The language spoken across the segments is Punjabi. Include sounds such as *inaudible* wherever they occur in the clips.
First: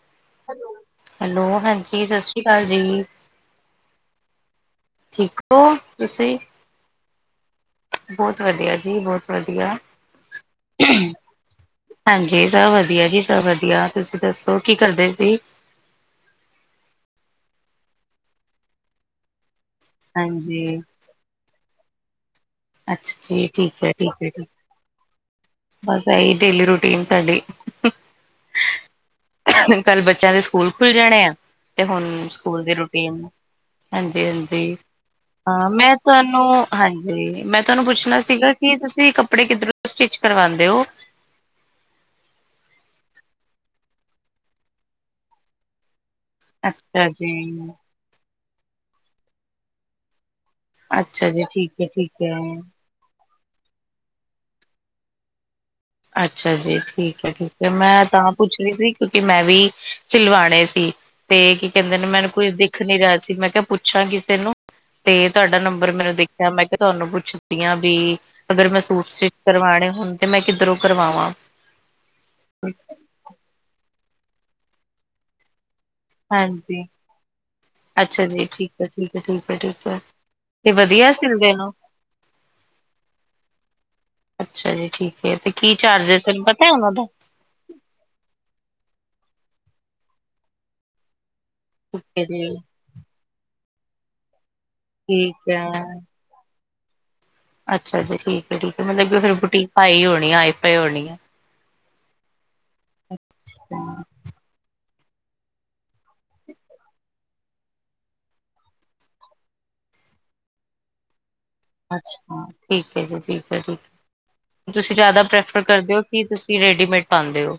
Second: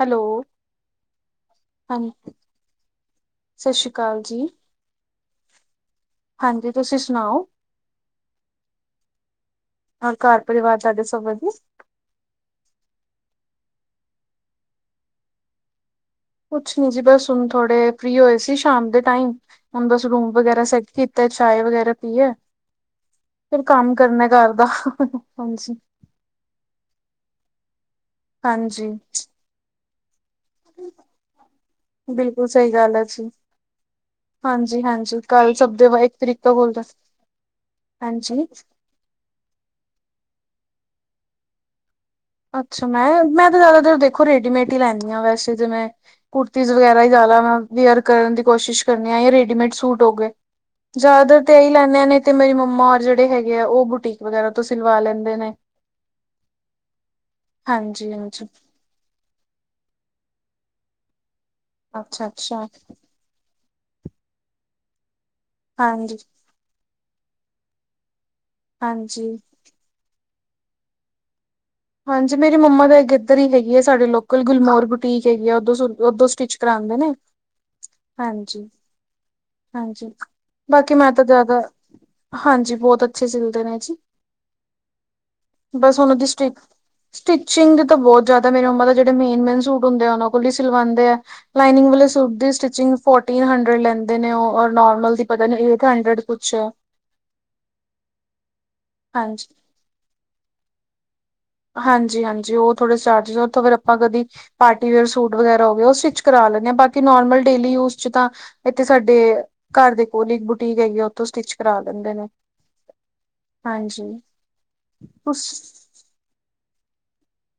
ਹੈਲੋ? ਹੈਲੋ। ਹੈਲੋ ਹਾਂਜੀ ਸਤਿ ਸ੍ਰੀ ਅਕਾਲ ਜੀ। ਸਤਿ ਸ਼੍ਰੀ ਅਕਾਲ ਜੀ ਠੀਕ ਹੋ ਤੁਸੀਂ? ਹਾਂਜੀ ਤੁਸੀਂ ਸੁਣਾਓ। ਬਹੁਤ ਵਧੀਆ ਜੀ। ਬਹੁਤ ਵਧੀਆ। ਔਰ ਘਰ ਪਰਿਵਾਰ ਤੁਹਾਡੇ ਸਭ ਵਧੀਆ ਹਾਂਜੀ ਸਭ ਵਧੀਆ ਜੀ ।ਸਭ ਵਧੀਆ। ਤੁਸੀਂ ਦੱਸੋ ਕੀ ਕਰਦੇ ਸੀ? ਕੁਛ ਨੀ ਜੀ ਬਸ । ਹੁਣ ਥੋੜੇ ਫਰੀ ਹੋਏ ਸੀ ਸ਼ਾਮ ਦੇ ਟਾਈਮ। ਹੁਣ ਬਸ ਰੂਮ ਵਗੈਰਾ ਹਾਂਜੀ ਸੈਟ ਕੀਤਾ। ਤੇ ਚਾਏ ਵਗੈਰਾ ਪੀਏ। ਅੱਛਾ ਜੀ ਫਿਰ ਠੀਕ ਹੈ ਕੰਮ ਠੀਕ ਕਰਨਾ ਹੈ ਠੀਕ ਘਰ ਦਾ। ਹਾਂਜੀ। ਬਸ ਇਹੀ ਡੇਲੀ ਰੂਟੀਨ ਸਾਡੀ। ਹਾਂਜੀ। ਕੱਲ ਬੱਚਿਆਂ ਦੇ ਸਕੂਲ ਖੁੱਲ ਜਾਣੇ ਆ ਤੇ ਹੁਣ ਬਿਲਕੁਲ ਸਕੂਲ ਸਹੀ ਦੀ ਗੱਲ ਹੈ ਰੂਟੀਨ ਜੀ ਹਾਂਜੀ, ਹਾਂਜੀ। ਹਾਂਜੀ ਕੱਲ ਹਾਂ, ਸਭ ਦੇ ਮੈਂ ਇੱਕ ਤਰੀਕ ਤੋਂ ਤੁਹਾਨੂੰ ਬੋਲਦਾ ਹਾਂਜੀ ਮੈਂ ਤੁਹਾਨੂੰ ਪੁੱਛਣਾ ਹਾਂਜੀ ਸੀਗਾ। ਕੀ ਤੁਸੀਂ ਕੱਪੜੇ ਕਿੱਧਰੋਂ ਸਟਿਚ ਕਰਵਾਉਂਦੇ ਔ। ਅੱਛਾ, ਮੈਂ ਮੈਂ ਤਾਂ ਜ਼ਿਆਦਾ ਦੇਰ ਦੇਖੋ ਰੇਡੀਮੇਡ ਹੀ ਲੈਂਦੀ ਹਾਂ ਵੈਸੇ ਤੇ ਮੈ ਕੁੁਰਤੀਸ ਵਗੈਰਾ ਅੱਛਾ ਹੀ ਜੀ ਜ਼ਿਆਦਾਅਰ ਕਰਨ ਦੀ ਕੋਸ਼ਿਸ਼ ਕਰਨੀ ਆ ਯਾਂ ਰੇਡੀਮੇਡ ਸੂਟ ਹੋ ਗਏ। ਅੱਛਾ ਜੀ ਜ਼ਿਆਦਾਤਰ ਤੇ ਇਹੀ ਠੀਕ ਹੈ ਲੈਂਨਦੇ ਨੇ ਠੀਕ ਤੇ ਮੇਰੀ ਹੈ। ਮੰਮਾ ਰ ਜਿਹੜੇ ਹੈਗੇ ਆ ਉਹ ਬੁਟੀਕ ਵਗੈਰਾ ਤੋਂ ਸਿਲਵਾ ਲੈਂਦੇ ਨੇ। ਅੱਛਾ ਜੀ। ਠੀਕ ਹੈ ਠੀਕ ਹੈ। ਮੈਂ ਹਾਂਜੀ ਤਾਂ ਹਾਂਜੀ ਪੁੱਛ ਰਹੀ ਸੀ ਕਿਉਂਕਿ ਮੈਂ ਵੀ ਸਿਲਵਾਣੇ ਸੀ ਤੇ ਕੀ ਕਹਿੰਦੇ ਨੇ, ਅੱਛਾ ਮੈਨੂੰ ਕੋਈ ਅੱਛਾ ਦਿਖ ਨੀ ਰਿਹਾ ਸੀ। ਮੈਂ ਕਿਹਾ ਪੁੱਛ ਪੁੱਛਾਂ ਕਿਸੇ ਨੂੰ, ਤੇ ਤੁਹਾਡਾ ਨੰਬਰ ਮੈਨੂੰ ਹਾਂਜੀ ਦੇਖਿਆ। ਮੈਂ ਕਿਹਾ ਤੁਹਾਨੂੰ ਪੁੱਛਦੀ ਆ ਬੀ ਅਗਰ ਮੈਂ ਸੂਟ ਹਾਂਜੀ। ਸਟਿਚ ਕਰਵਾਣੇ ਹੋਣ ਤੇ ਮੈਂ ਕਿੱਧਰੋਂ ਕਰਵਾਵਾਂ? ਹਾਂਜੀ ਮੇਰੀ ਮੰਮਾ ਤਾਂ ਇਕ ਇੱਧਰ ਹੀ ਗਈ ਹੈ। ਸਾਡੇ ਲੋਕਲ ਗੁਲਮੌਰ ਬੁਟੀਕ ਹੈਗੀ ਆ ।ਉਧਰ ਹੀ ਉਦੋਂ ਸਟਿਚ ਹਾਂਜੀ ਕਰਾਉਂਦੇ ਨੇ। ਅੱਛਾ ਜੀ ਹਾਂਜੀ ਠੀਕ ਹੈ ਠੀਕ ਹੈ ਠੀਕ ਹੈ ਠੀਕ ਹੈ ।ਹਾਂਜੀ ਤੇ ।ਬਾਕੀ ਮੈਂ ਵਧੀਆ ਤਾਂ ਸਿਲਦੇ ਜ਼ਿਆਦਾ ਨੇ ਹਾਂਜੀ ਬਹੁਤ ਅੱਛੇ ਸਿਲਦੇ ਨੇ ਜੀ। ਅੱਛਾ ਜੀ ਠੀਕ ਹੈ ਤੇ ਕੀ ਬਸ ਚੱਲ ਉਹਨਾਂ ਰਿਹਾ ਸੀ? ਦੀ ਤੈਨੂੰ ਸਟਿ ਪਤਾ ਹੈ ਉਹਨਾਂ ਦਾ? ਸਟਿਚਿੰਗ ਦੇ ਤਾਂ ਬਹੁਤ ਜਿਆਦਾ । ਮੇਰੇ ਮੰਮਾ ਤੇ ਜਿਹੜੇ ਮੇਨ ਮੇਨ ਸੂਟ ਹੁੰਦੇ ਆ, ਉਹਨਾਂ ਕੋਲ ਹੀ ਸਿਲਵਾਉਦੇ ਆ। ਲਾਈਨਿੰਗ ਠੀਕ ਵਾਲੇ ਹੈ ਸੂਟ ਜੀ ਦੀ ਸਟਿਚਿੰਗ ਫੋਰਟੀਨ ਹੰਡਰਡ ਲੈਂਦੇ ਨੇ ਉਹ, ਔਰ ਨੋਰਮਲ ਦੀ ਪਤਾ ਠੀਕ ਨਹੀਂ, ਹੈ ਏਟ ਹੰਡਰਡ। ਪੁੱਛ। ਅੱਛਾ ਜੀ। ਠੀਕ ਹੈ ਠੀਕ ਹੈ । ਮਤਲਬ ਫਿਰ ਹਾਂਜੀ। ਬੁਟੀਕ ਹਾਈ ਹੋਣੀ । ਹਾਈ ਫਾਈ ਹੋਣੀ। ਹਾਂਜੀ ਹਾਂਜੀ। ਉਹ ਥੋੜੇ ਚਾਰਜਿਸ, ਉਥੋਂ ਫਿਰ ਹੈ ਆਪਾਂ ਕਦੀ ਪਾਰਟੀ ਵਿਅਰ ਸੂਟ ਵਗੈਰਾ ਹੋ ਗਏ ਉਹ ਸਟਿੱਚ ਕਰਾ ਲੈਂਦੇ ਹਾਂ । ਬਾਕੀ ਨੋਰਮਲ ਡੇਲੀ ਯੂਜ ਚ ਤਾਂ ਇੱਥੇ ਸਾਡੇ ਘਰ ਦੇ ਕੋਲ ਇੱਕ ਬੁਟੀਕ ਹੈਗੀ ਆ ਉੱਥੋਂ ਸਟਿਚ ਕਰਾ ਲੈਂਦੇ ਨੇ ਅੱਛਾ ਠੀਕ ਹੈ ਜੀ ।ਠੀਕ ਹੈ ।ਠੀਕ ਹਾਂਜੀ । ਤੁਸੀਂ ਜ਼ਿਆਦਾ ਤੁਸ ਪ੍ਰੈਫਰ ਕਰਦੇ ਹੋ ਕੀ ਤੁਸੀਂ ਰੇਡੀਮੇਡ ਪਾਉਂਦੇ ਹੋ?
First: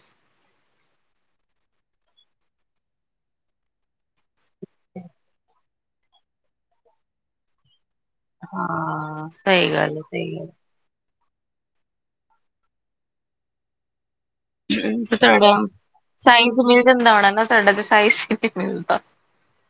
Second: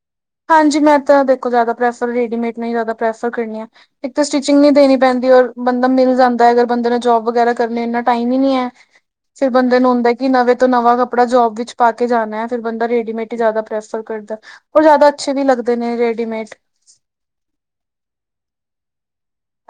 ਹਾਂਜੀ ਮੈਂ ਤਾਂ ਦੇਖੋ ਜ਼ਿਆਦਾ ਪ੍ਰੈਫਰ ਰੇਡੀਮੇਡ ਨੂੰ ਹੀ ਜ਼ਿਆਦਾ ਪ੍ਰੈਫਰ ਕਰਨੀ ਆ। ਇੱਕ ਤਾਂ ਸਟਿਚਿੰਗ ਨਹੀਂ ਦੇਣੀ ਪੈਂਦੀ ਔਰ ਬੰਦਾ ਮਿਲ ਜਾਂਦਾ ਹੈ ਅਗਰ ਬੰਦੇ ਨੇ ਜੋਬ ਵਗੈਰਾ ਕਰਨੀ ਇਨਾਂ ਟਾਈਮ ਹੀ ਨੀ ਹੈ ਹਾਂ ਫਿਰ ਸਹੀ ਬੰਦੇ ਨੂੰ ਗੱਲ ਹੈ ਹੁੰਦਾ ਕਿ ਸਹੀ ਗੱਲ ਨਵੇਂ ਨਵਾਂ ਕੱਪੜਾ ਜੋਬ ਵਿੱਚ ਪਾ ਕੇ ਜਾਣਾ ਹੈ ਫਿਰ ਬੰਦਾ ਰੇਡੀਮੇਡ ਹੀ ਜ਼ਿਆਦਾ ਪ੍ਰੈਫਰ ਕਰਦਾ। ਔਰ ਜ਼ਿਆਦਾ ਅੱਛੇ ਵੀ ਤੁਹਾਡਾ ਲੱਗਦੇ ਨੇ ਰੇਡੀਮੇਡ ਸਾਈਜ਼ ਮਿਲ ਜਾਂਦਾ ਹੋਣਾ ਨਾ ਸਾਡਾ ਤੇ ਸਾਈਜ਼ ਹੀ ਨਹੀਂ ਮਿਲਦਾ।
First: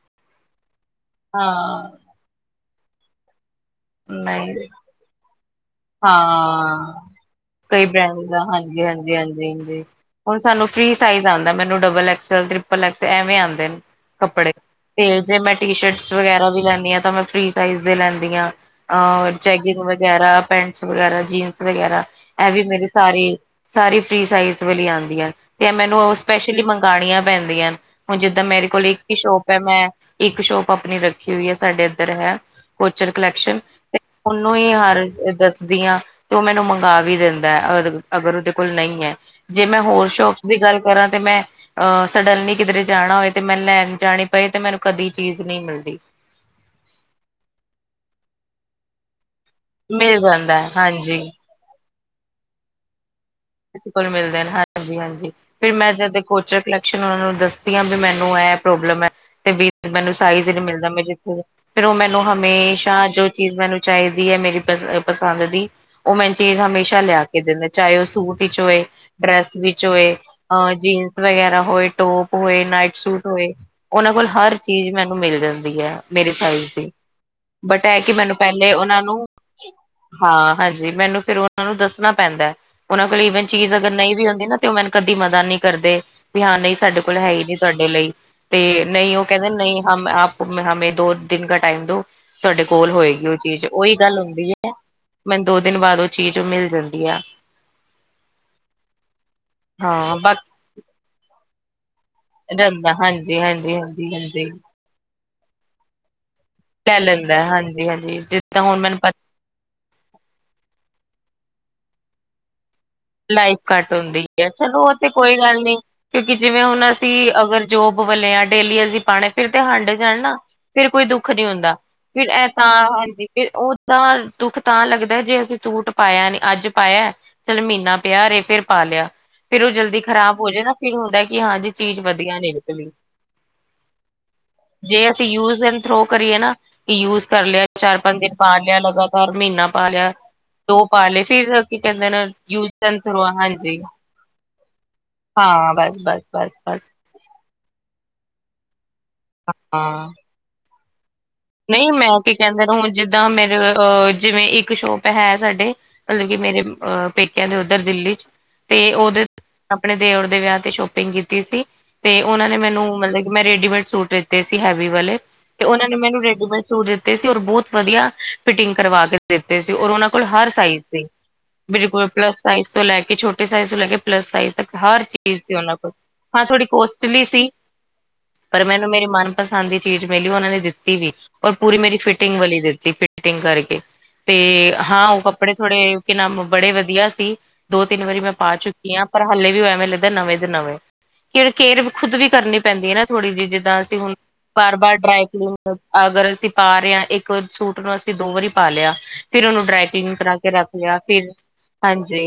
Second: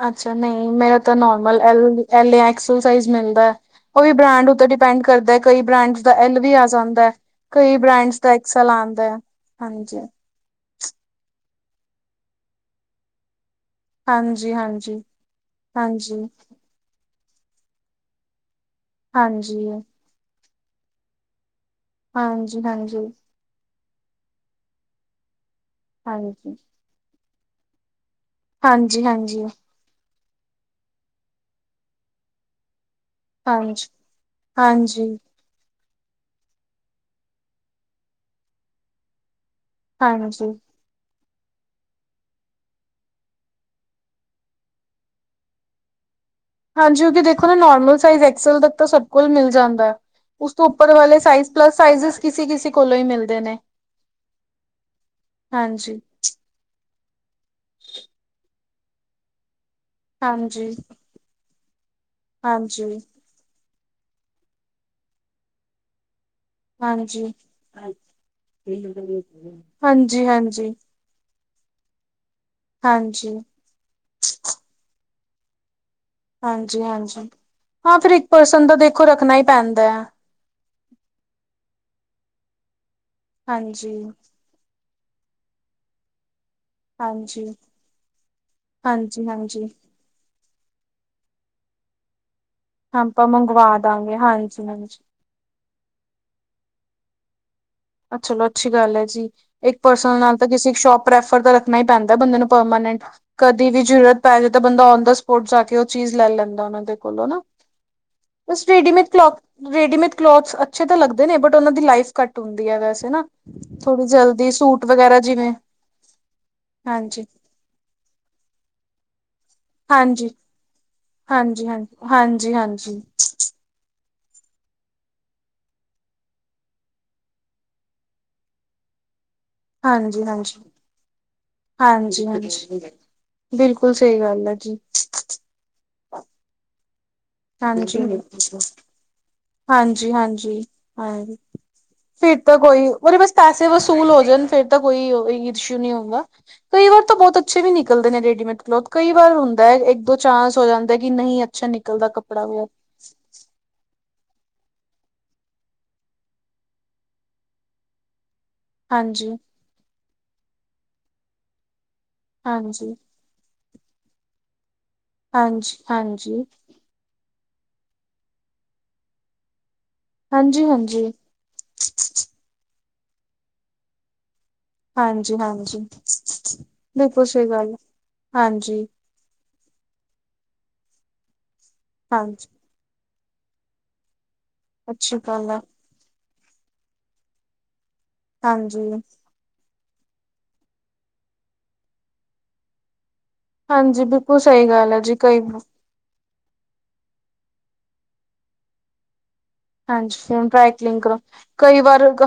ਅੱਛਾ । ਨਹੀਂ। ਮੇਰਾ ਤਾਂ ਨੋਰਮਲ ਹਾਂ ਐਲ ਯਾ ਐਕਸਲ ਸਾਇਜ ਮਿਲਦਾ । ਉਹ ਵੀ ਬ੍ਰਾਂਡ ਉੱਤੇ ਨਹੀਂ ਡਿਪੈਂਡ ਕਰਦਾ। ਕਈ ਬ੍ਰਾਂਡ ਦਾ ਐਲ ਵੀ ਆ ਹਾਂ ਜਾਂਦਾ ਹੈ। ਕਈ ਬ੍ਰਾਂਡਸ ਦਾ ਐਕਸਲ ਆਉਂਦਾ ਹੈ । ਹਾਂਜੀ। ਹੁਣ ਸਾਨੂੰ ਫਰੀ ਸਾਇੰਸ ਆੰਦਾ । ਮੈਂਨੂੰ ਢਬਲ ਐਕਸਲ ਟਰਿਪਲ ਐਕਸਲ ਐਵੇ ਆਉਂਦੇ ਨੇ। ਕਪੜੇ। ਹਾਂਜੀ, ਹਾਂਜੀ, ਤੇ ਜੇ ਮੈਂ ਟੀ ਸ਼ਟ ਹਾਂਜੀ, ਵਗੈਰਾ ਵੀ ਲੈਂਦੀ ਆ, ਮੈਂ ਫਰੀ ਸਾਇੰਸ ਦੇ ਹੀ ਲੈਂਨੀ ਆ। ਅ ਹਾਂਜੀ, ਹਾਂਜੀ, ਜੈਗਿੰਗ ਵਗੈਰਾ, ਪੈਂਟਸ ਵਗੈਰਾ, ਜੀਨਸ ਵਗੈਰਾ ਇਹ ਵੀ ਮੇਰੀ ਹਾਂਜੀ। ਸਾਰੀ ਸਾਰੀ ਫਰੀ ਸਾਈਜ਼ ਵਾਲੀ ਆਉਂਦੀਆਂ, ਤੇ ਮੈਨੂੰ ਉਹ ਹਾਂਜੀ, ਸਪੈਸ਼ਲੀ ਮੰਗਉਣੀਆਂ ਪੈਂਦੀਆਂ ਹਣ ਜ ਮੇਰੇ ਕੋਲ ਇੱਕ ਹਾਂਜੀ, ਹਾਂਜੀ, ਹੀ ਸ਼ੋਪ ਹੈ, ਮੈਂ ਇੱਕ ਸ਼ੋਪ ਆਪਣੀ ਰੱਖੀ ਹੋਈ ਹੈ, ਸਾਡੇ ਇੱਧਰ ਹੈ। ਕੋਚਰ ਕਲੈਕਸ਼ਨ ਹਾਂਜੀ, ਤੇ ਉਹਨੂੰ ਹੀ ਹਰ ਹਾਂਜੀ, ਦੱਸਦੀ ਆ। ਤੇ ਓ ਮੈਨੂੰ ਮੰਗਵਾ ਵੀ ਦਿੰਦਾ ਏ ਅਗਰ ਉਹਦੇ ਕੋਲ ਨਹੀਂ ਹੈ ਜੇ ਮੈਂ ਹੋਰ ਸ਼ੌਪ ਤੇ। ਹਾਂਜੀ। ਕਰਾਂ ਤੇ ਮੈਂ *inaudible* ਅਵ ਸਡਨ ਕਿਧਰੇ ਜਾਣਾ ਹੋਏ ਤੇ ਮੈਂ ਲੈਣ ਜਾਣੀ ਪਵੇ ਤੇ ਮੈਨੂੰ ਕਦੀ ਚੀਜ਼ ਨਹੀਂ ਮਿਲਦੀ। ਹਾਂਜੀ ਓਹ ਤਾਂ ਦੇਖੋ ਨਾ ਨਾਰਮਲ ਸਾਈਜ਼ ਐਕਸਐਲ ਤਾਂ ਸਭ ਕੋਲ ਮਿਲ ਜਾਂਦਾ ਏ, ਮਿਲ ਉਸ ਜਾਂਦਾ ਤੋਂ ਹੈ। ਉੱਪਰ ਵਾਲੇ। ਹਾਂਜੀ ਪਲੱਸ ਸਾਈਜ਼ ਕਿਸੇ ਕਿਸੇ ਕੋਲੋਂ ਹੀ ਮਿਲਦੇ ਨੇ। ਕੋਲ ਮਿਲਦੇ ਨੇ ਹਾਂਜੀ ਹਾਂਜੀ ਫਿਰ ਮੈਂ ਹਾਂਜੀ, ਜਦ। ਕੋਚਰ ਕਲੈਕਸ਼ਨ ਉਹਨਾਂ ਨੂੰ ਦੱਸਦੀ ਆ ਵੀ ਮੈਨੂੰ ਇਹ ਪ੍ਰੋਬਲਮ ਹੈ। ਮੈਨੂੰ ਸਾਈਜ਼ ਹੀ ਨੀ ਹਾਂਜੀ, ਮਿਲਦਾ ਮੈਂ ਜਿੱਥੇ ਫਿਰ ਉਹ ਮੈਨੂੰ ਹਾਂਜੀ, ਹਮੇਸ਼ਾ। ਚੀਜ਼ ਮੈਨੂੰ ਚਾਹੀਦੀ ਏ ਮੇਰੀ ਪਸੰਦ ਦੀ। ਉਹ ਮੈਨੂੰ ਚੀਜ਼ ਹਮੇਸ਼ਾ ਹਾਂਜੀ। ਲਿਆ ਕੇ ਦਿੰਦੇ, ਚਾਹੇ ਉਹ ਸੂਟ ਵਿੱਚ ਹੋਵੇ ਡਰੈੱਸ ਵਿੱਚ ਹੋਵੇ। ਹਾਂਜੀ ਹਾਂਜੀ ਜੀਨਸ ਵਗੈਰਾ ਹੋਏ, ਟੋਪ ਹੋਏ, ਨਾਈਟ ਸੂਟ ਹਾਂਜੀ ਹੋਏ। ਉਹਨਾਂ ਕੋਲ ਹਰ ਚੀਜ਼ ਮੈਨੂੰ ਮਿਲ ਜਾਂਦੀ ਹੈ। ਮੇਰੇ ਸਾਈਜ ਹਾਂਜੀ ਦੀ। ਹਾਂਜੀ ਬਟ ਹਾਂ ਇਹ ਫਿਰ ਕਿ ਇੱਕ ਮੈਨੂੰ ਪਰਸਨ ਪਹਿਲੇ ਤਾਂ ਉਹਨਾਂ ਦੇਖੋ ਨੂੰ ਰੱਖਣਾ ਹੀ ਪੈਂਦਾ ਹੈ ਹਾਂ ਹਾਂਜੀ। ਮੈਨੂੰ ਫਿਰ ਉਹਨਾਂ ਨੂੰ ਦੱਸਣਾ ਪੈਂਦਾ। ਵਨ ਚੀਜ਼ ਹਾਂਜੀ ਅਗਰ ਨਹੀਂ ਵੀ ਹੁੰਦੀ ਨਾ ਤੇ ਉਹ ਮੈਨੂੰ ਕਦੀ ਮਨਾ ਨੀ ਕਰਦੇ । ਵੀ ਹਾਂ ਨਹੀਂ ਸਾਡੇ ਕੋਲ ਹੈ ਹੀ ਹਾਂਜੀ ਨੀ ਤੁਹਾਡੇ ਲਈ ਤੇ ਨਹੀਂ ਉਹ ਹਾਂਜੀ ਕਹਿੰਦੇ ਹਾਂਜੀ ਨਹੀਂ। ਹਮ ਆਪ ਹਮੇ ਦੋ ਦਿਨ ਕਾ ਟਾਈਮ ਦੋ ਤੁਹਾਡੇ ਕੋਲ ਆਪਾਂ ਹੋਏਗੀ ਉਹ ਚੀਜ਼ ਮੰਗਵਾ ਉਓਹੀ ਦਾਂਗੇ ਗੱਲ ਹੁੰਦੀ ਹਾਂਜੀ ਹੈ। ਹਾਂਜੀ ਮੈਨੂੰ ਦੋ ਦਿਨ ਬਾਅਦ ਉਹ ਚੀਜ਼ ਮਿਲ ਜਾਂਦੀ ਆ। ਚਲੋ ਅੱਛੀ ਗੱਲ ਹੈ ਜੀ, ਇੱਕ ਹਾਂ ਪਰਸਨ ਬਸ ਨਾਲ ਤਾਂ ਕਿਸੇ ਸ਼ੋਪ। ਪ੍ਰੈਫਰ ਤਾਂ ਰੱਖਣਾ ਹੀ ਪੈਂਦਾ ਬੰਦੇ ਨੂੰ ਰਹਿੰਦਾ ਪਰਮਾਨੈਂਟ, ਕਦੀ ਹਾਂਜੀ-ਹਾਂਜੀ, ਵੀ ਜ਼ਰੂਰਤ ਪੈ ਜਾਵੇ ਹਾਂਜੀ-ਹਾਂਜੀ। ਤਾਂ ਬੰਦਾ ਆਨ ਦ ਸਪੌਟ। ਚੀਜ਼ ਲੈ ਲੈਂਦਾ ਉਹਨਾਂ ਦੇ ਲੈ ਕੋਲੋਂ ਨਾ ਲੈਂਦਾ ਹਾਂਜੀ-ਹਾਂਜੀ ਬ ਜਿੱਦਾਂ ਹੁਣ ਮੈਨੂੰ ਪਤਾ ਰੇਡੀਮੇਡ ਕਲੋਥ *inaudible* ਰੇਡੀਮੇਡ ਕਲੋਥਸ ਅੱਛੇ ਤਾਂ ਲੱਗਦੇ ਨੇ ਬਟ ਉਹਨਾਂ ਦੀ ਲਾਈਫ ਘੱਟ ਹੁੰਦੀ ਏ। ਲਾਈਫ ਘੱਟ ਹੁੰਦੀ ਏ ਚਲੋ ਉਹ ਤਾਂ ਵਗੈਰਾ ਕੋਈ ਜਿਵੇਂ ਗੱਲ ਨਹੀਂ ਕਿਉਂਕਿ ਜਿਵੇਂ ਹੁਣ ਹਾਂਜੀ ਅਸੀਂ। ਜੋਬ ਵਾਲੇ ਆ ਡੇਲੀ ਅਸੀਂ ਪਾ। ਫਿਰ ਤਾਂ ਹੰਡ ਜਾਣ ਹਾਂਜੀ ਨਾ ਫਿਰ ਕੋਈ ਦੁੱਖ ਨੀ ਹਾਂਜੀ ਹੁੰਦਾ ਹਾਂਜੀ ਫਿਰ ਇਹ ਹਾਂਜੀ ਤਾਂ ਹਾਂਜੀ ਫ ਉਹ। ਹਾਂ ਦੁੱਖ ਤਾਂ ਲੱਗਦਾ ਏ ਜਦ ਅਸੀਂ ਸੂਟ ਪਾਇਆ ਨੀ ਅੱਜ ਪਾਇਆ ਚੱਲ ਮਹੀਨਾ। ਪਿਆ ਰਹੇ ਫਿਰ ਪਲਿਆ ਫਿਰ ਉਹ ਜਲਦੀ ਹਾਂਜੀ ਖਰਾਬ ਹੋ ਹਾਂਜੀ ਜਾਏ ਨਾ ਫਿਰ। ਕਿ ਹਾਂਜੀ ਚੀਜ਼ ਵਧੀਆ ਨੇ ਬਿਲਕੁਲ ਸਹੀ ਗੱਲ ਹੈ ਜੀ ਯੂਜ਼ ਐਂਡ ਥ੍ਰੋ ਕਰੀਏ ਨਾ ਕਿ ਯੂਜ਼ ਕਰ ਲਿਆ ਚਾਰ ਹਾਂਜੀ ਪੰਜ ਦਿਨ ਪਾ ਲਿਆ ਲਗਾਤਾਰ। ਪਰ ਮਹੀਨਾ ਪਾ ਲਿਆ ਹਾਂਜੀ ਹਾਂਜੀ ਦੋ ਪਾ ਲਏ ਹਾਂਜੀ ਫਿਰ ਕੀ ਕਹਿੰਦੇ ਨੇ। ਫਿਰ ਤਾਂ ਐਂਡ ਉਹਦੇ ਥਰੋ ਬਸ ਪੈਸੇ ਹਾਂਜੀ ਵਸੂਲ ਹੋ ਜੇ ਫਿਰ ਤਾਂ ਕੋਈ ਹਾਂ ਇਸ਼ੂ ਨਹੀਂ ਬਸ ਬਸ ਹੋਊਗਾ। ਬਸ ਬਸ ਤਾਂ ਬਹੁਤ ਅੱਛੇ ਵੀ ਨਿਕਲਦੇ ਨੇ ਰੈਡੀਮੇਡ ਕਲੋਥਸ, ਕਈ ਵਾਰ ਹੁੰਦਾ ਏ ਇੱਕ ਹਾਂ ਦੋ ਚਾਂਸ ਹੋ ਜਾਂਦਾ ਕਿ ਨਹੀਂ। ਅੱਛਾ ਨਹੀਂ ਮੈਂ ਨਿਕਲਦਾ ਕੀ ਕੱਪੜਾ ਕਹਿੰਦੇ, ਵ ਹੁਣ ਜਿਵੇਂ ਮੇਰੇ ਜਿਵੇਂ ਇੱਕ ਸ਼ੌਪ ਹੈ ਸਾਡੇ। ਮਤਲਬ ਕਿ ਮੇਰੇ ਪੇਕਿਆਂ ਦੇ ਉੱਧਰ ਦਿੱਲੀ 'ਚ। ਤੇ ਉਹਦੇ ਹਾਂਜੀ ਆਪਣੇ ਦਿਓਰ ਦੇ ਵਿਆਹ ਤੇ ਸ਼ੌਪਿੰਗ ਕੀਤੀ ਸੀ ਤੇ ਉਹਨਾਂ ਨੇ ਮੈਨੂੰ ਹਾਂਜੀ ਮਤਲਬ। ਮੈਂ ਰੈਡੀਮੇਡ ਸੂਟ ਦਿੱਤੇ ਸੀ ਹੈਵੀ ਵਾਲੇ ਹਾਂਜੀ ਤੇ ਉਹਨਾਂ ਨੇ ਮੈਨੂੰ। ਹਾਂਜੀ ਰੈਡੀਮੇਡ ਸੂਟ ਦਿੱਤੇ ਸੀ ਔਰ ਬਹੁਤ ਵਧੀਆ ਫਿਟਿੰਗ ਕਰਵਾ ਕੇ ਦਿੱਤੇ ਸੀ ਔਰ ਉਹਨਾਂ। ਔਰ ਹਰ ਹਾਂਜੀ ਸਾਈਜ਼ ਹਾਂਜੀ ਦੇ ਬਿਲਕੁਲ, ਪਲੱਸ ਸਾਈਜ਼ ਤੋਂ ਲੈ ਕੇ ਛੋਟੇ ਸਾਈਜ਼ ਤੋਂ ਲੈ ਕੇ ਪਲੱਸ ਸਾਈਜ਼ ਤੱਕ। ਹਰ ਹਾਂਜੀ ਚੀਜ਼ ਸੀ ਉਹਨਾਂ ਹਾਂਜੀ ਕੋਲ, ਹਾਂ ਥੋੜ੍ਹੀ ਕਾਸਟਲੀ ਬਿਲਕੁਲ ਸਹੀ ਸੀ ਗੱਲ ਪਰ ਹਾਂਜੀ ਮੈਨੂੰ ਮੇਰੇ ਮਨ। ਪਸੰਦ ਦੀ ਚੀਜ਼ ਮਿਲੀ, ਉਹਨਾਂ ਨੇ ਦਿੱਤੀ ਵੀ ਔਰ ਪੂਰੀ ਮੇਰੀ ਫਿਟਿੰਗ ਹਾਂਜੀ ਵਾਲੀ ਦਿੱਤੀ। ਫਿਟਿੰਗ ਕਰਕੇ ਤੇ ਹਾਂ ਅੱਛੀ ਉਹ ਗੱਲ ਕੱਪੜੇ ਹੈ ਥੋੜ੍ਹੇ ਕਿ ਨਾਮ ਬੜੇ ਵਧੀਆ ਸੀ। ਦੋ ਤਿੰਨ ਵਾਰੀ ਮੈਂ ਪਾ ਹਾਂਜੀ ਚੁੱਕੀ ਆਂ ਪਰ। ਹਾਲੇ ਵੀ ਹੋਏ ਨੇ ਨਵੇਂ ਦੇ ਨਵੇਂ, ਕੇਅਰ ਖੁਦ ਵੀ ਕਰਨੀ ਪੈਂਦੀ ਏ ਨਾ ਥੋੜੀ ਜਿਹੀ। ਜਿੱਦਾਂ ਅਸੀਂ ਹਾਂਜੀ ਹੁਣ ਬਿਲਕੁਲ ਸਹੀ ਬਾਰ ਗੱਲ ਬਾਰ ਹੈ ਜੀ ਡਰਾਈ ਕਈ ਕਲੀਨ। ਅਗਰ ਅਸੀਂ ਪਾ ਰਹੇ ਹਾਂ ਇੱਕ ਸੂਟ ਨੂੰ, ਅਸੀਂ ਦੋ ਵਾਰੀ ਪਾ ਲਿਆ ਫਿਰ ਉਹਨੂੰ। ਡਰਾਈ *inaudible* ਹੈਂਡ ਕਲੀਨ ਕਰਾ ਕੇ ਰੱਖ ਲਿਆ ਫਿਰ ਹਾਂਜੀ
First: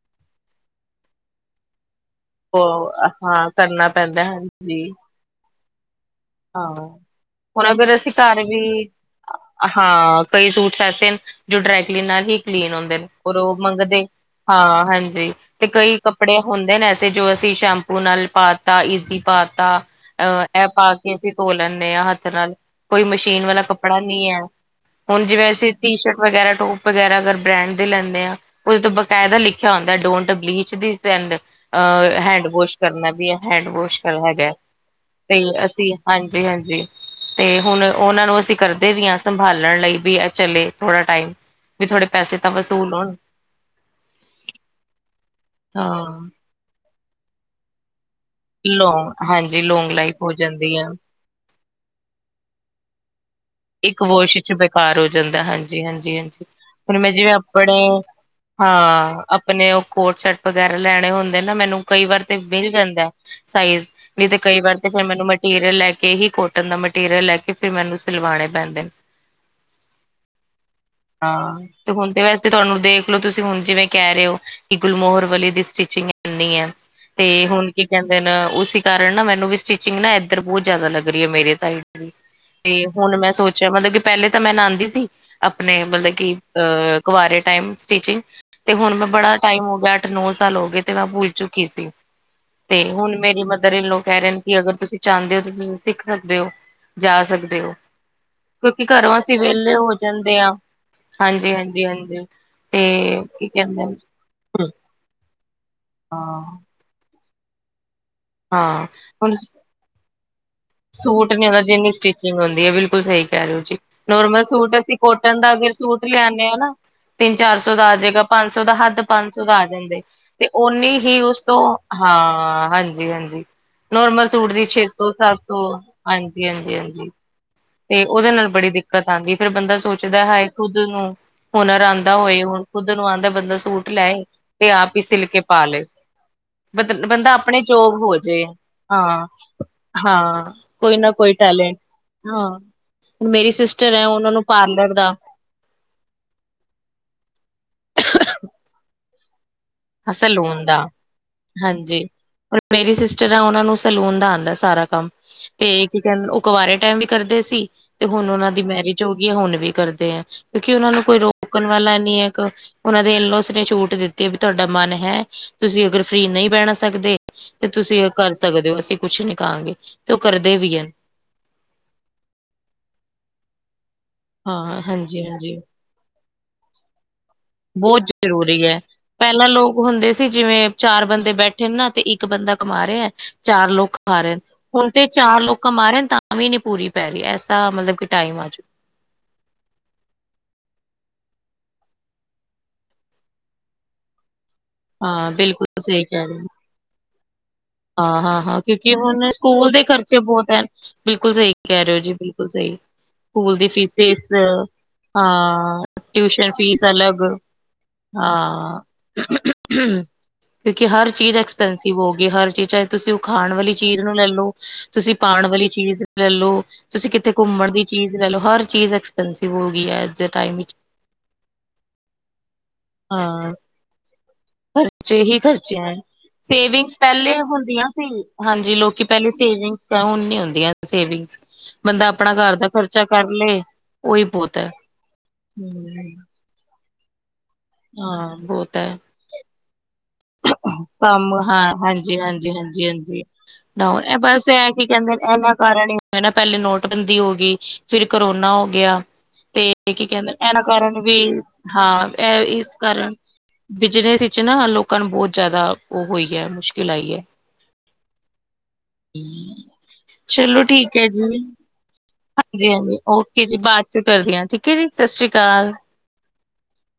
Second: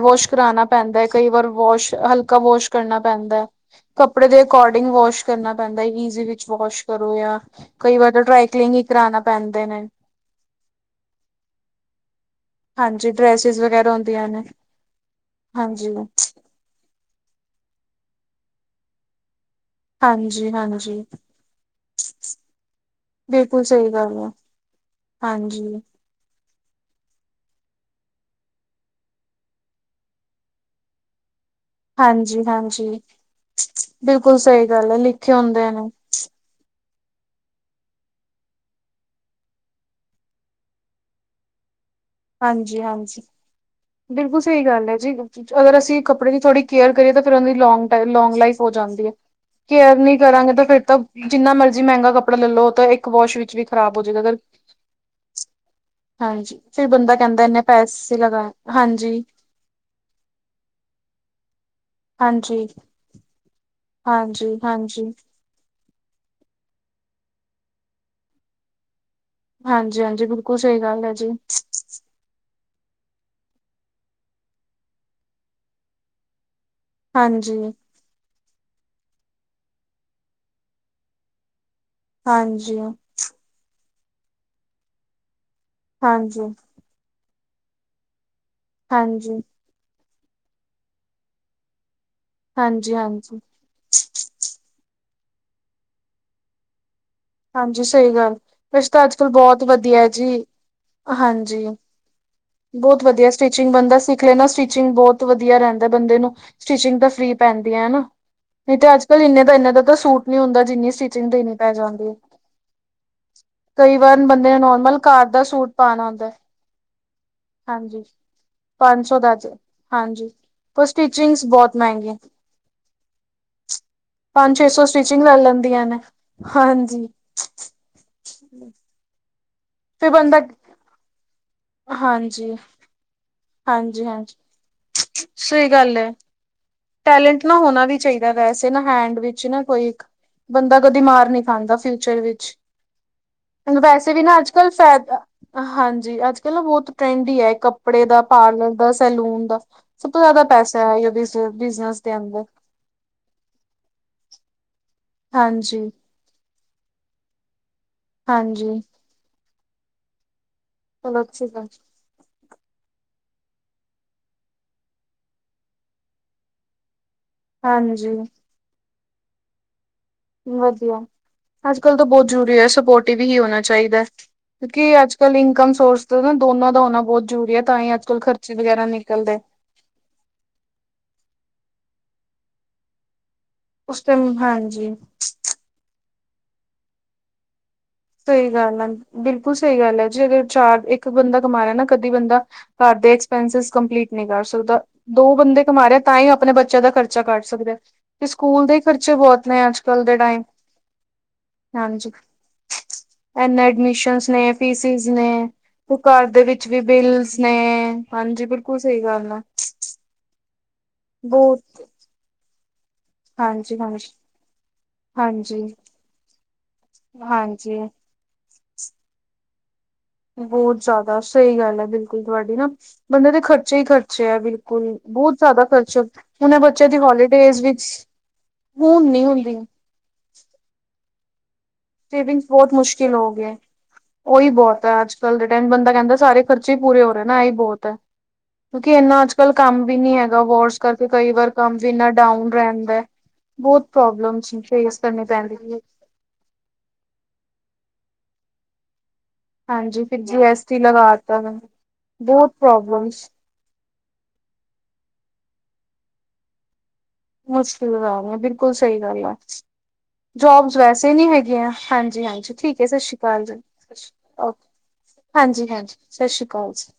ਵਾਸ਼ ਕਰਾਣਾ ਪੈਂਦਾ ਕਈ ਵਾਰ ਵਾਸ਼ ਹੇਲ ਵਾਸ਼ ਉਹ ਕਰਨਾ ਪੈਂਦਾ ਹੈ ਹਾਂ ਕਰਨਾ ਪੈਂਦਾ ਕੱਪੜੇ ਦੇ ਅਕੋਰਡਿੰਗ ਹਾਂਜੀ ਵੋਸ਼ ਕਰਨਾ ਪੈਂਦਾ ਹੈ ਵਿੱਚ ਵਾਸ਼ ਹਾਂ ਕਰੋ ਜਾਂ ਹੁਣ ਅਗਰ ਕਈ ਅਸੀਂ ਵਾਰ ਤਾਂ ਘਰ ਟ੍ਰੈਕਲਿੰਗ ਹੀ ਵੀ ਕਰਾਉਣਾ ਪੈਂਦੇ ਨੇ। ਹਾਂ ਕਈ ਸੂਟਸ ਐਸੇ ਨੇ ਜੋ ਡਰੈਕਲੀਨ ਨਾਲ ਹੀ ਕਲੀਨ ਹੁੰਦੇ ਨੇ ਹਾਂਜੀ ਔਰ ਉਹ ਡਰੈਸਿਸ ਵਗੈਰਾ ਮੰਗਦੇ ਹੁੰਦੀਆਂ ਨੇ ਹਾਂ ਹਾਂਜੀ ਤੇ ਹਾਂਜੀ ਕਈ ਕੱਪੜੇ ਹੁੰਦੇ ਨੇ ਐਸੇ ਜੋ ਅਸੀਂ ਸ਼ੈਂਪੂ ਨਾਲ ਪਾ ਤਾ ਈਜ਼ੀ ਪਾ ਤਾ। ਹਾਂਜੀ ਹਾਂਜੀ, ਕਿ ਅਸੀਂ ਧੋ ਲੈਂਦੇ ਹਾਂ ਹੱਥ ਨਾਲ ਕੋਈ ਮਸ਼ੀਨ ਵਾਲਾ ਬਿਲਕੁਲ ਸਹੀ ਕੱਪੜਾ ਗੱਲ ਨੀ ਹੈ ਐ। ਹੁਣ ਜਿਵੇਂ ਹਾਂਜੀ ਅਸੀਂ ਟੀ ਸ਼ਰਟ ਵਗੈਰਾ ਟੋ ਪ ਵਗੈਰਾ ਅਗਰ ਬ੍ਰੈਂਡ ਦੇ ਲੈਂਦੇ ਆ ਉਹਦੇ ਤੋਂ ਬਕਾਇਦਾ ਲਿਖਿਆ ਹੁੰਦਾ ਡੋਂਟ ਬਲੀਚ ਅਹ ਹਾਂਜੀ ਹੈਂਡ ਵੋਸ਼ ਹਾਂਜੀ ਕਰਨਾ ਵੀ ਹੈ ਹੈਂਡਵੋਸ਼ ਬਿਲਕੁਲ ਹੈਗਾ ਸਹੀ ਗੱਲ ਹੈ ਲਿਖੇ ਤੇ ਹੁੰਦੇ ਨੇ ਅਸੀਂ ਹਾਂਜੀ ਹਾਂਜੀ, ਤੇ ਹੁਣ ਉਹਨਾਂ ਨੂੰ ਅਸੀਂ ਕਰਦੇ ਵੀ ਆ ਸੰਭਾਲਣ ਲਈ ਵੀ ਚਲੇ ਥੋੜਾ ਟਾਈਮ। ਵੀ ਥੋੜੇ ਪੈਸੇ ਤਾਂ ਹਾਂਜੀ ਵਸੂਲ ਹਾਂਜੀ ਹੋਣ। ਬਿਲਕੁਲ ਸਹੀ ਗੱਲ ਹੈ ਜੀ, ਅਗਰ ਅਸੀਂ ਹਾਂ ਕੱਪੜੇ ਦੀ ਥੋੜ੍ਹੀ ਕੇਅਰ ਕਰੀਏ ਤਾਂ ਫਿਰ ਉਹਦੀ ਲੌਂਗ ਲਾਈਫ। ਹੋ ਜਾਂਦੀ ਲੋਂਗ ਹੈ, ਹਾਂਜੀ ਲੋਂਗ ਕੇਅਰ ਲਾਈਫ ਨਹੀਂ ਹੋ ਕਰਾਂਗੇ ਤਾਂ ਜਾਂਦੀ ਫਿਰ ਆ ਤਾਂ। ਜਿੰਨਾ ਮਰਜ਼ੀ ਮਹਿੰਗਾ ਕੱਪੜਾ ਲੈ ਲਓ ਤਾਂ ਇੱਕ ਵਾਸ਼ ਵਿੱਚ ਵੀ। ਖ਼ਰਾਬ ਹੋ ਇੱਕ ਜਾਏਗਾ ਵਾਸ਼ ਅਗਰ 'ਚ ਬੇਕਾਰ ਹੋ ਜਾਂਦਾ, ਹਾਂ ਜੀ ਹਾਂ ਜੀ ਹਾਂ ਜੀ, ਹਾਂਜੀ ਫਿਰ ਹੁਣ ਮੈਂ ਬੰਦਾ ਜਿਵੇਂ ਕਹਿੰਦਾ ਇੰਨੇ ਆਪਣੇ। ਪੈਸੇ ਲਗਾਏ ਹਾਂਜੀ ਹਾਂ। ਆਪਣੇ ਉਹ ਕੋਟ ਸੈਟ ਵਗੈਰਾ ਲੈਣੇ ਹੁੰਦੇ ਨੇ ਨਾ, ਮੈਨੂੰ ਕਈ ਵਾਰ ਤਾਂ ਹਾਂਜੀ ਮਿਲ ਜਾਂਦਾ ਸਾਈਜ਼। ਵੀ ਤੇ ਹਾਂਜੀ ਕਈ ਵਾਰ ਤੇ ਫਿਰ ਹਾਂਜੀ ਮੈਨੂੰ। ਮ ਹਾਂਜੀ ਹਾਂਜੀ, ਬਿਲਕੁਲ ਸਹੀ ਗੱਲ ਹੈ ਜੀ। ਤੇ ਹੁਣ ਤੇ ਵੈਸੇ ਤੁਹਾਨੂੰ ਦੇਖ ਲੋ ਤੁਸੀਂ ਹੁਣ ਜਿਵੇਂ ਕਹਿ ਰਹੇ ਹੋ। ਕਿ ਗੁਲਮੋਹਰ ਵਾਲੀ ਦੀ ਸਟਿਚਿੰਗ ਕਰਨੀ ਐ। ਤੇ ਹਾਂਜੀ ਹੁਣ ਕੀ ਕਹਿੰਦੇ ਨਾ ਉਸੀ ਕਾਰਨ ਨਾ ਮੈਨੂੰ ਵੀ ਸਟਿਚਿੰਗ ਨਾ ਇਧਰ ਬਹੁਤ ਜ਼ਿਆਦਾ ਲੱਗ ਰਹੀ ਆ ਮੇਰੇ ਸਾਈਡ। ਹਾਂਜੀ ਹਾਂਜੀ ਤੇ ਹੁਣ ਮੈਂ ਸੋਚਿਆ ਮਤਲਬ ਕਿ ਪਹਿਲੇ ਤਾਂ ਮੈਂ ਨਾਂਉਦੀ ਸੀ। ਆਪਣੇ ਮਤਲਬ ਕਿ ਹਾਂਜੀ ਅ ਕੁਵਾਰੇ ਟਾਈਮ ਸਟੀਿਚਿੰਗ ਤੇ ਹੁਣ ਮੈਂ ਹਾਂਜੀ ਬੜਾ ਟਾਈਮ ਹੋ ਗਿਆ। ਨੌ ਸਾਲ ਹੋ ਗਏ ਤੇ ਮੈਂ ਭੁਲ ਚੁੱਕੀ ਸੀ ਤੇ ਹੁਣ ਹਾਂਜੀ ਮੇਰੀ ਮਤਲਬ ਇੱਧਰ ਲੋਕ ਕਹਿ ਰਹੇ ਨੇ ਕਿ ਅਗਰ ਤੁਸੀਂ ਚਾਹੁੰਦੇ ਹੋ ਤੁਸੀਂ ਸਿੱਖ ਸਕਦੇ ਹੋ ਜਾਂ। ਹਾਂਜੀ ਸਹੀ ਗੱਲ। ਕਿਉਂਕਿ ਵੈਸੇ ਤਾਂ ਅੱਜ ਘਰੋਂ ਕੱਲ੍ਹ ਅਸੀਂ ਬਹੁਤ ਵਿੇਹਲੇ ਹੋ ਵਧੀਆ ਹੈ ਜੀ ਜਾਂਦੇ ਆ ਹਾਂਜੀ ਹਾਂਜੀ ਹਾਂਜੀ, ਬਹੁਤ ਤੇ ਵਧੀਆ ਕੀ ਸਟਿਚਿੰਗ ਕਹਿੰਦੇ ਬੰਦਾ ਸਿੱਖ ਲੈਣਾ ਸਟਿਚਿੰਗ ਬਹੁਤ ਵਧੀਆ ਰਹਿੰਦਾ ਬੰਦੇ ਨੂੰ। ਹਾਂ, ਸਟਿਚਿੰਗ ਤਾਂ ਫਰੀ ਪੈਂਦੀਆਂ ਹਨਾ ਨਹੀਂ ਹਾਂ ਤੇ ਅੱਜ ਕੱਲ ਹੁਣ ਇਨ ਦਾ ਇਨਾਂ ਦਾ ਤਾਂ ਸੂਟ ਨੀ ਹੁੰਦਾ। ਜਿੰਨੀ ਸਟੀਚਿੰਗ ਸੂਟ ਨੀ ਦੇਣੀ ਹੁੰਦਾ ਪੈ ਜਿੰਨੀ ਜਾਂਦੀ ਐ। ਸਟਿਚਿੰਗ ਹੁੰਦੀ ਐ ਬਿਲਕੁਲ ਸਹੀ ਕਹਿ ਰਹੇ ਹੋ ਜੀ ਨੋਰਮਲ ਬੰਦੇ ਨੇ ਸੂਟ ਅਸੀਂ ਨੋਰਮਲ ਘਰ ਕੋਟਨ ਦਾ ਅਰ ਸੂਟ ਪਾਉਣਾ ਹੁੰਦਾ ਲਿਆਦੇ ਹਾਂ ਨਾ। ਤਿੰਨ ਚਾਰ ਸੌ ਦਾ ਆ ਹਾਂਜੀ ਜਾਏਗਾ ਪੰਜ ਸੌ ਦਾ ਹੱਦ ਪੰਜ ਸੌ ਦਾ ਆ ਜਾਂਦੇ ਹਾਂਜੀ ਤੇ ਪਰ ਓਨੀ ਹੀ ਉਸ। ਸਟਿਚਿੰਗਸ ਬਹੁਤ ਮਹਿੰਗੀਆਂ ਹਾਂ, ਹਾਂਜੀ ਹਾਂਜੀ ਨੋਰਮਲ ਸੂਟ ਪੰਜ ਦੀ ਛੇ ਸੌ ਸਟਿਚਿੰਗ ਲੈ ਸੱਤ ਸੌ ਲੈਂਦੀਆਂ ਨੇ ਹਾਂਜੀ ਹਾਂਜੀ ਹਾਂਜੀ, *inaudible* ਤੇ ਉਹਦੇ ਨਾਲ ਬੜੀ ਦਿੱਕਤ ਆਉਂਦੀ ਫਿਰ ਬੰਦਾ ਫਿਰ ਸੋਚਦਾ ਬੰਦਾ ਹਾਏ ਖੁਦ ਨੂੰ। ਹੁਨਰ ਆਂਦਾ ਹੋਏ ਹਾਂਜੀ ਹੁਣ ਖੁੱਦ ਨੂੰ ਆਂਦਾ ਬੰਦਾ ਸੂਟ ਹਾਂਜੀ ਲੈ ਹਾਂਜੀ ਤੇ ਆਪ ਹੀ ਸਿਲ ਕੇ ਪਾ ਸਹੀ ਲਏ। ਗੱਲ ਹੈ ਬ ਬੰਦਾ ਟੈਲੈਂਟ ਨਾ ਆਪਣੇ ਹੋਣਾ ਯੋਗ ਵੀ ਚਾਹੀਦਾ ਹੋਜੇ ਵੈਸੇ ਨਾ ਹੈਂਡ ਹਾਂ ਵਿੱਚ ਨਾ ਕੋਈ ਇੱਕ ਹਾਂ। ਬੰਦਾ ਕੋਈ ਕਦੀ ਨਾ ਮਾਰ ਕੋਈ ਨੀ ਟੈਲੈਂਟ ਖਾਂਦਾ ਫਿਊਚਰ ਵਿੱਚ ਹਾਂ, ਹੁਣ ਮੇਰੀ ਸਿਸਟਰ ਹੈ ਵੈਸੇ ਵੀ ਉਹਨਾਂ ਨਾ ਨੂੰ ਅੱਜ ਕੱਲ ਪਾਰਲਰ ਦਾ, ਫਾਇਦਾ ਹਾਂਜੀ, ਅੱਜ ਕੱਲ ਬਹੁਤ ਟਰੈਂਡ ਈ ਐ ਕੱਪੜੇ ਦਾ ਪਾਰਲਰ ਦਾ ਸੈਲੂਨ ਦਾ। ਸਭ ਤੋਂ ਜ਼ਿਆਦਾ ਸੈਲੂਨ ਦਾ ਪੈਸਾ ਐ ਬਿਜਨਸ ਹਾਂਜੀ। ਦੇ ਅੰਦਰ। ਹੁਣ ਮੇਰੀ ਸਿਸਟਰ ਆ ਉਹਨਾਂ ਨੂੰ ਸੈਲੂਨ ਦਾ ਆਂਦਾ ਸਾਰਾ ਕੰਮ ਹਾਂਜੀ ਤੇ। ਕਹ ਉਹ ਕਵਾਰੇ ਟਾਈਮ ਵੀ ਕਰਦੇ ਸੀ ਤੇ ਹੁਣ ਉਹਨਾਂ ਦੀ ਹਾਂਜੀ ਮੈਰਿਜ ਹੋ ਗਈ ਹੈ ਹੁਣ ਵੀ ਕਰਦੇ ਆ। ਕਿਉਂਕਿ ਉਹਨਾ ਨੂੰ ਕੋਈ ਚਲੋ ਅੱਛੀ ਰੋਕਣ ਗੱਲ ਵਾਲਾ ਨੀ ਐ ਉਹਨਾ ਦੇਲੋਂ ਉਸਨੇ ਛੂਟ ਦਿੱਤੀ। ਤੁਹਾਡਾ ਮਨ ਹੈ ਤੁਸੀਂ ਅਗਰ ਫਰੀ ਨਹੀਂ ਬਹਿਣ ਸਕਦੇ ਤੇ ਤੁਸੀਂ ਹਾਂਜੀ ਕਰ। ਸਕਦੇ ਹੋ ਅਸੀਂ ਕੁੱਛ ਨੀ ਕਹਾਂਗੇ। ਤੇ ਉਹ ਕਰਦੇ ਵੀ ਹਨ ਵਧੀਆ ਅੱਜ ਕੱਲ ਤਾਂ ਬਹੁਤ ਜ਼ਰੂਰੀ ਐ ਸਪੋਰਟਿਵ ਹੀ ਹੋਣਾ ਚਾਹੀਦਾ। ਹਾਂ ਕਿਉਂਕਿ ਅੱਜ ਕੱਲ੍ਹ ਹਾਂਜੀ-ਹਾਂਜੀ। ਇਨਕਮ ਸੋਰਸ ਨਾ ਦੋਨਾਂ ਦਾ ਹੋਣਾ ਬਹੁਤ ਜ਼ਰੂਰੀ ਹੈ ਤਾਂ ਹੀ ਬਹੁਤ ਅੱਜ ਕਲ ਖਰਚੇ ਜ਼ਰੂਰੀ ਹੈ। ਵਗੈਰਾ ਨਹੀਂ ਪਹਿਲਾਂ ਲੋਕ ਹੁੰਦੇ ਸੀ ਜਿਵੇਂ ਚਾਰ ਬੰਦੇ ਬੈਠੇ ਨੇ ਨਾ ਤੇ ਇੱਕ ਬੰਦਾ ਕਮਾ ਰਿਹਾ ਚਾਰ ਲੋਕ ਉਸ ਮ ਰਹੇ ਟਾਈਮ ਹੁਣ ਹਾਂਜੀ ਤੇ ਚਾਰ ਲੋਕਾਂ ਮਾਰੇ ਤਾਂ ਵੀ ਨੀ ਪੂਰੀ ਪੈ ਰਹੀ ਐਸਾ ਮਤਲਬ ਕਿ ਟਾਈਮ ਸਹੀ ਚੁੱਕਾ। ਗੱਲ ਆ ਬਿਲਕੁਲ ਸਹੀ ਗੱਲ ਹੈ ਜੀ ਅਰ ਚਾਰ ਇੱਕ ਬੰਦਾ ਕਮਾ ਰਿਹਾ ਨਾ ਕਦੀ ਬੰਦਾ ਘਰ ਦੇ ਐਕਸਪੈਂਸ ਕੰਪਲੀਟ ਨਹੀਂ ਕਰ ਸਕਦਾ ਹਾਂ ਦੋ ਬੰਦੇ ਬਿਲਕੁਲ ਕਮਾ ਰਹਾ ਸਹੀ ਤਾਂ ਕਹਿ ਹੀ ਰਹੇ ਹੋ ਆਪਣੇ ਬੱਚਿਆਂ ਦਾ ਖਰਚਾ ਬੱਚਾ ਕੱਢ ਸਕਦੇ ਆ ਹਾਂ ਹਾਂ ਹਾਂ ਕਿਉਂਕਿ ਹੁਣ ਸਕੂਲ ਦੇ ਕੱਲ ਖਰਚੇ ਟਾਈਮ ਬਹੁਤ ਹਨ ਬਿਲਕੁਲ ਸਹੀ ਕਹਿ ਰਹੇ ਹੋ ਹਾਂਜੀ ਜੀ ਬ ਬਿਲਕੁਲ ਸਹੀ ਸਕੂਲ ਇਨੇ ਦੀ ਐਡਮਿਸ਼ਨ ਫੀਸੀਸ ਨੇ ਫੀਸਿਸ ਨੇ ਹਾਂ ਤੇ ਘਰ ਦੇ ਟਿਊਸ਼ਨ ਵਿੱਚ ਵੀ ਫੀਸ ਅਲੱਗ ਬਿਲਸ ਨੇ ਹਾਂਜੀ ਬਿਲਕੁਲ ਹਾਂ ਸਹੀ ਗੱਲ ਆ ਕਿਉਂਕਿ ਹਰ ਚੀਜ਼ ਬਹੁਤ ਐਕਸਪੈਂਸਿਵ ਹੋ ਗ ਹਰ ਚੀਜ਼ ਚਾਹੇ ਤੁਸੀਂ ਉਹ ਖਾਣ ਵਾਲੀ ਹਾਂਜੀ ਚੀਜ਼ ਹਾਂਜੀ ਨੂੰ ਲੈ ਲੋ ਤੁਸੀਂ ਪਾਉਣ ਹਾਂਜੀ ਵਾਲੀ ਚੀਜ਼ ਲੈ ਲਓ ਤੁਸੀਂ ਕਿੱਥੇ ਘੁੰਮਣ ਹਾਂਜੀ ਦੀ ਚੀਜ਼ ਲੈ ਲ ਹਰ ਚੀਜ਼ ਐਕਸਪੈਂਸਿਵ ਹੋ ਗਈ ਐ। ਬਹੁਤ ਜ਼ਿਆਦਾ ਸਹੀ ਗੱਲ ਐ ਬਿਲਕੁਲ ਤੁਹਾਡੀ ਨਾ। ਬੰਦੇ ਦੇ ਹਾਂ ਖਰਚੇ ਹੀ ਖਰਚੇ ਬਿਲਕੁਲ ਖਰਚੇ ਬਹੁਤ ਹੀ ਜ਼ਿਆਦਾ ਹੈ ਖਰਚੇ ਹੁਣ ਇਹ ਬੱਚਿਆਂ ਸੇਵਿੰਗਸ ਦੀ ਪਹਿਲੇ ਹੋਲੀਡੇ। ਹੁੰਦੀਆਂ ਸੀ ਹਾਂਜੀ ਲੋਕੀ ਪਹਿਲੇ ਸੇਵਿੰਗਸ ਹੁਣ ਨੀ ਹੁੰਦੀਆਂ ਸੇਵਿੰਗਸ। ਬੰਦਾ ਆਪਣਾ ਸੇਵਿੰਗਸ ਘਰ ਦਾ ਬਹੁਤ ਖਰਚਾ ਮੁਸ਼ਕਿਲ ਕਰ ਹੋ ਗਏ ਲਏ ਉਹੀ ਹੈ ਬਹੁਤ ਅੱਜ ਕਲ ਰਿਟੈਨ ਹਮ, ਬੰਦਾ ਕਹਿੰਦਾ ਸਾਰੇ। ਖਰਚੇ ਹੀ ਪੂਰੇ ਹੋ ਰਹੇ ਨਾਹੀ ਬਹੁਤ ਹੈ ਹਾਂ ਬਹੁਤ ਕਿਉਂਕਿ ਹੈ ਇੰਨਾ ਅੱਜ ਕੱਲ ਕੰਮ ਵੀ ਨੀ ਹੈਗਾ ਵਸ ਕਰਕੇ ਕਈ ਕੰਮ ਵਾਰ ਹਾਂ ਕੰਮ ਵੀ ਇਨਾ ਹਾਂਜੀ ਡਾਊਨ ਹਾਂਜੀ ਹਾਂਜੀ ਰਹਿੰਦਾ ਹਾਂਜੀ ਬਹੁਤ ਡਾਊਨ ਪ੍ਰੋਬਲਮ ਸੇਸ ਕਰਨੀ ਪੈਂਦੀ ਸੀ। ਮ ਨਾ ਪਹਿਲੇ ਨੋਟਬੰਦੀ ਹੋ ਗਈ ਫਿਰ ਕਰੋਨਾ ਹੋ ਗਿਆ ਤੇ ਹਾਂਜੀ ਕੀ ਫਿਰ ਕਹਿੰਦੇ ਜੀ ਇਹਨਾਂ ਐਸ ਟੀ ਕਾਰਨ ਲਗਾ ਵੀ ਤਾ ਹਾਂ ਇਹ ਬਹੁਤ ਇਸ ਕਾਰਨ ਪ੍ਰੋਬਲਮਸ ਬਿਜਨਸ ਵਿੱਚ ਨਾ ਲੋਕਾਂ ਨੂੰ ਬਹੁਤ ਜ਼ਿਆਦਾ ਉਹ ਹੋਈ ਹੈ ਮੁਸ਼ਕਿਲ ਆਈ ਹੈ ਮੁਸ ਬਿਲਕੁਲ ਸਹੀ ਗੱਲ ਆ ਚਲੋ ਜੋਬਸ ਠੀਕ ਹੈ ਵੈਸੇ ਜੀ ਨੀ ਹਾਂਜੀ ਹੈਗੀਆਂ ਹਾਂਜੀ ਹਾਂਜੀ ਠੀਕ ਹੈ ਸਤਿ ਸ੍ਰੀ ਓਕੇ ਅਕਾਲ ਜੀ ਬਾਅਦ ਚ ਕਰਦੀ ਹਾਂ ਠੀਕ ਹੈ ਜੀ ਸਤਿ ਸ੍ਰੀ ਹਾਂਜੀ ਅਕਾਲ ਹਾਂਜੀ ਸਤਿ ਸ਼੍ਰੀ ਅਕਾਲ ਜੀ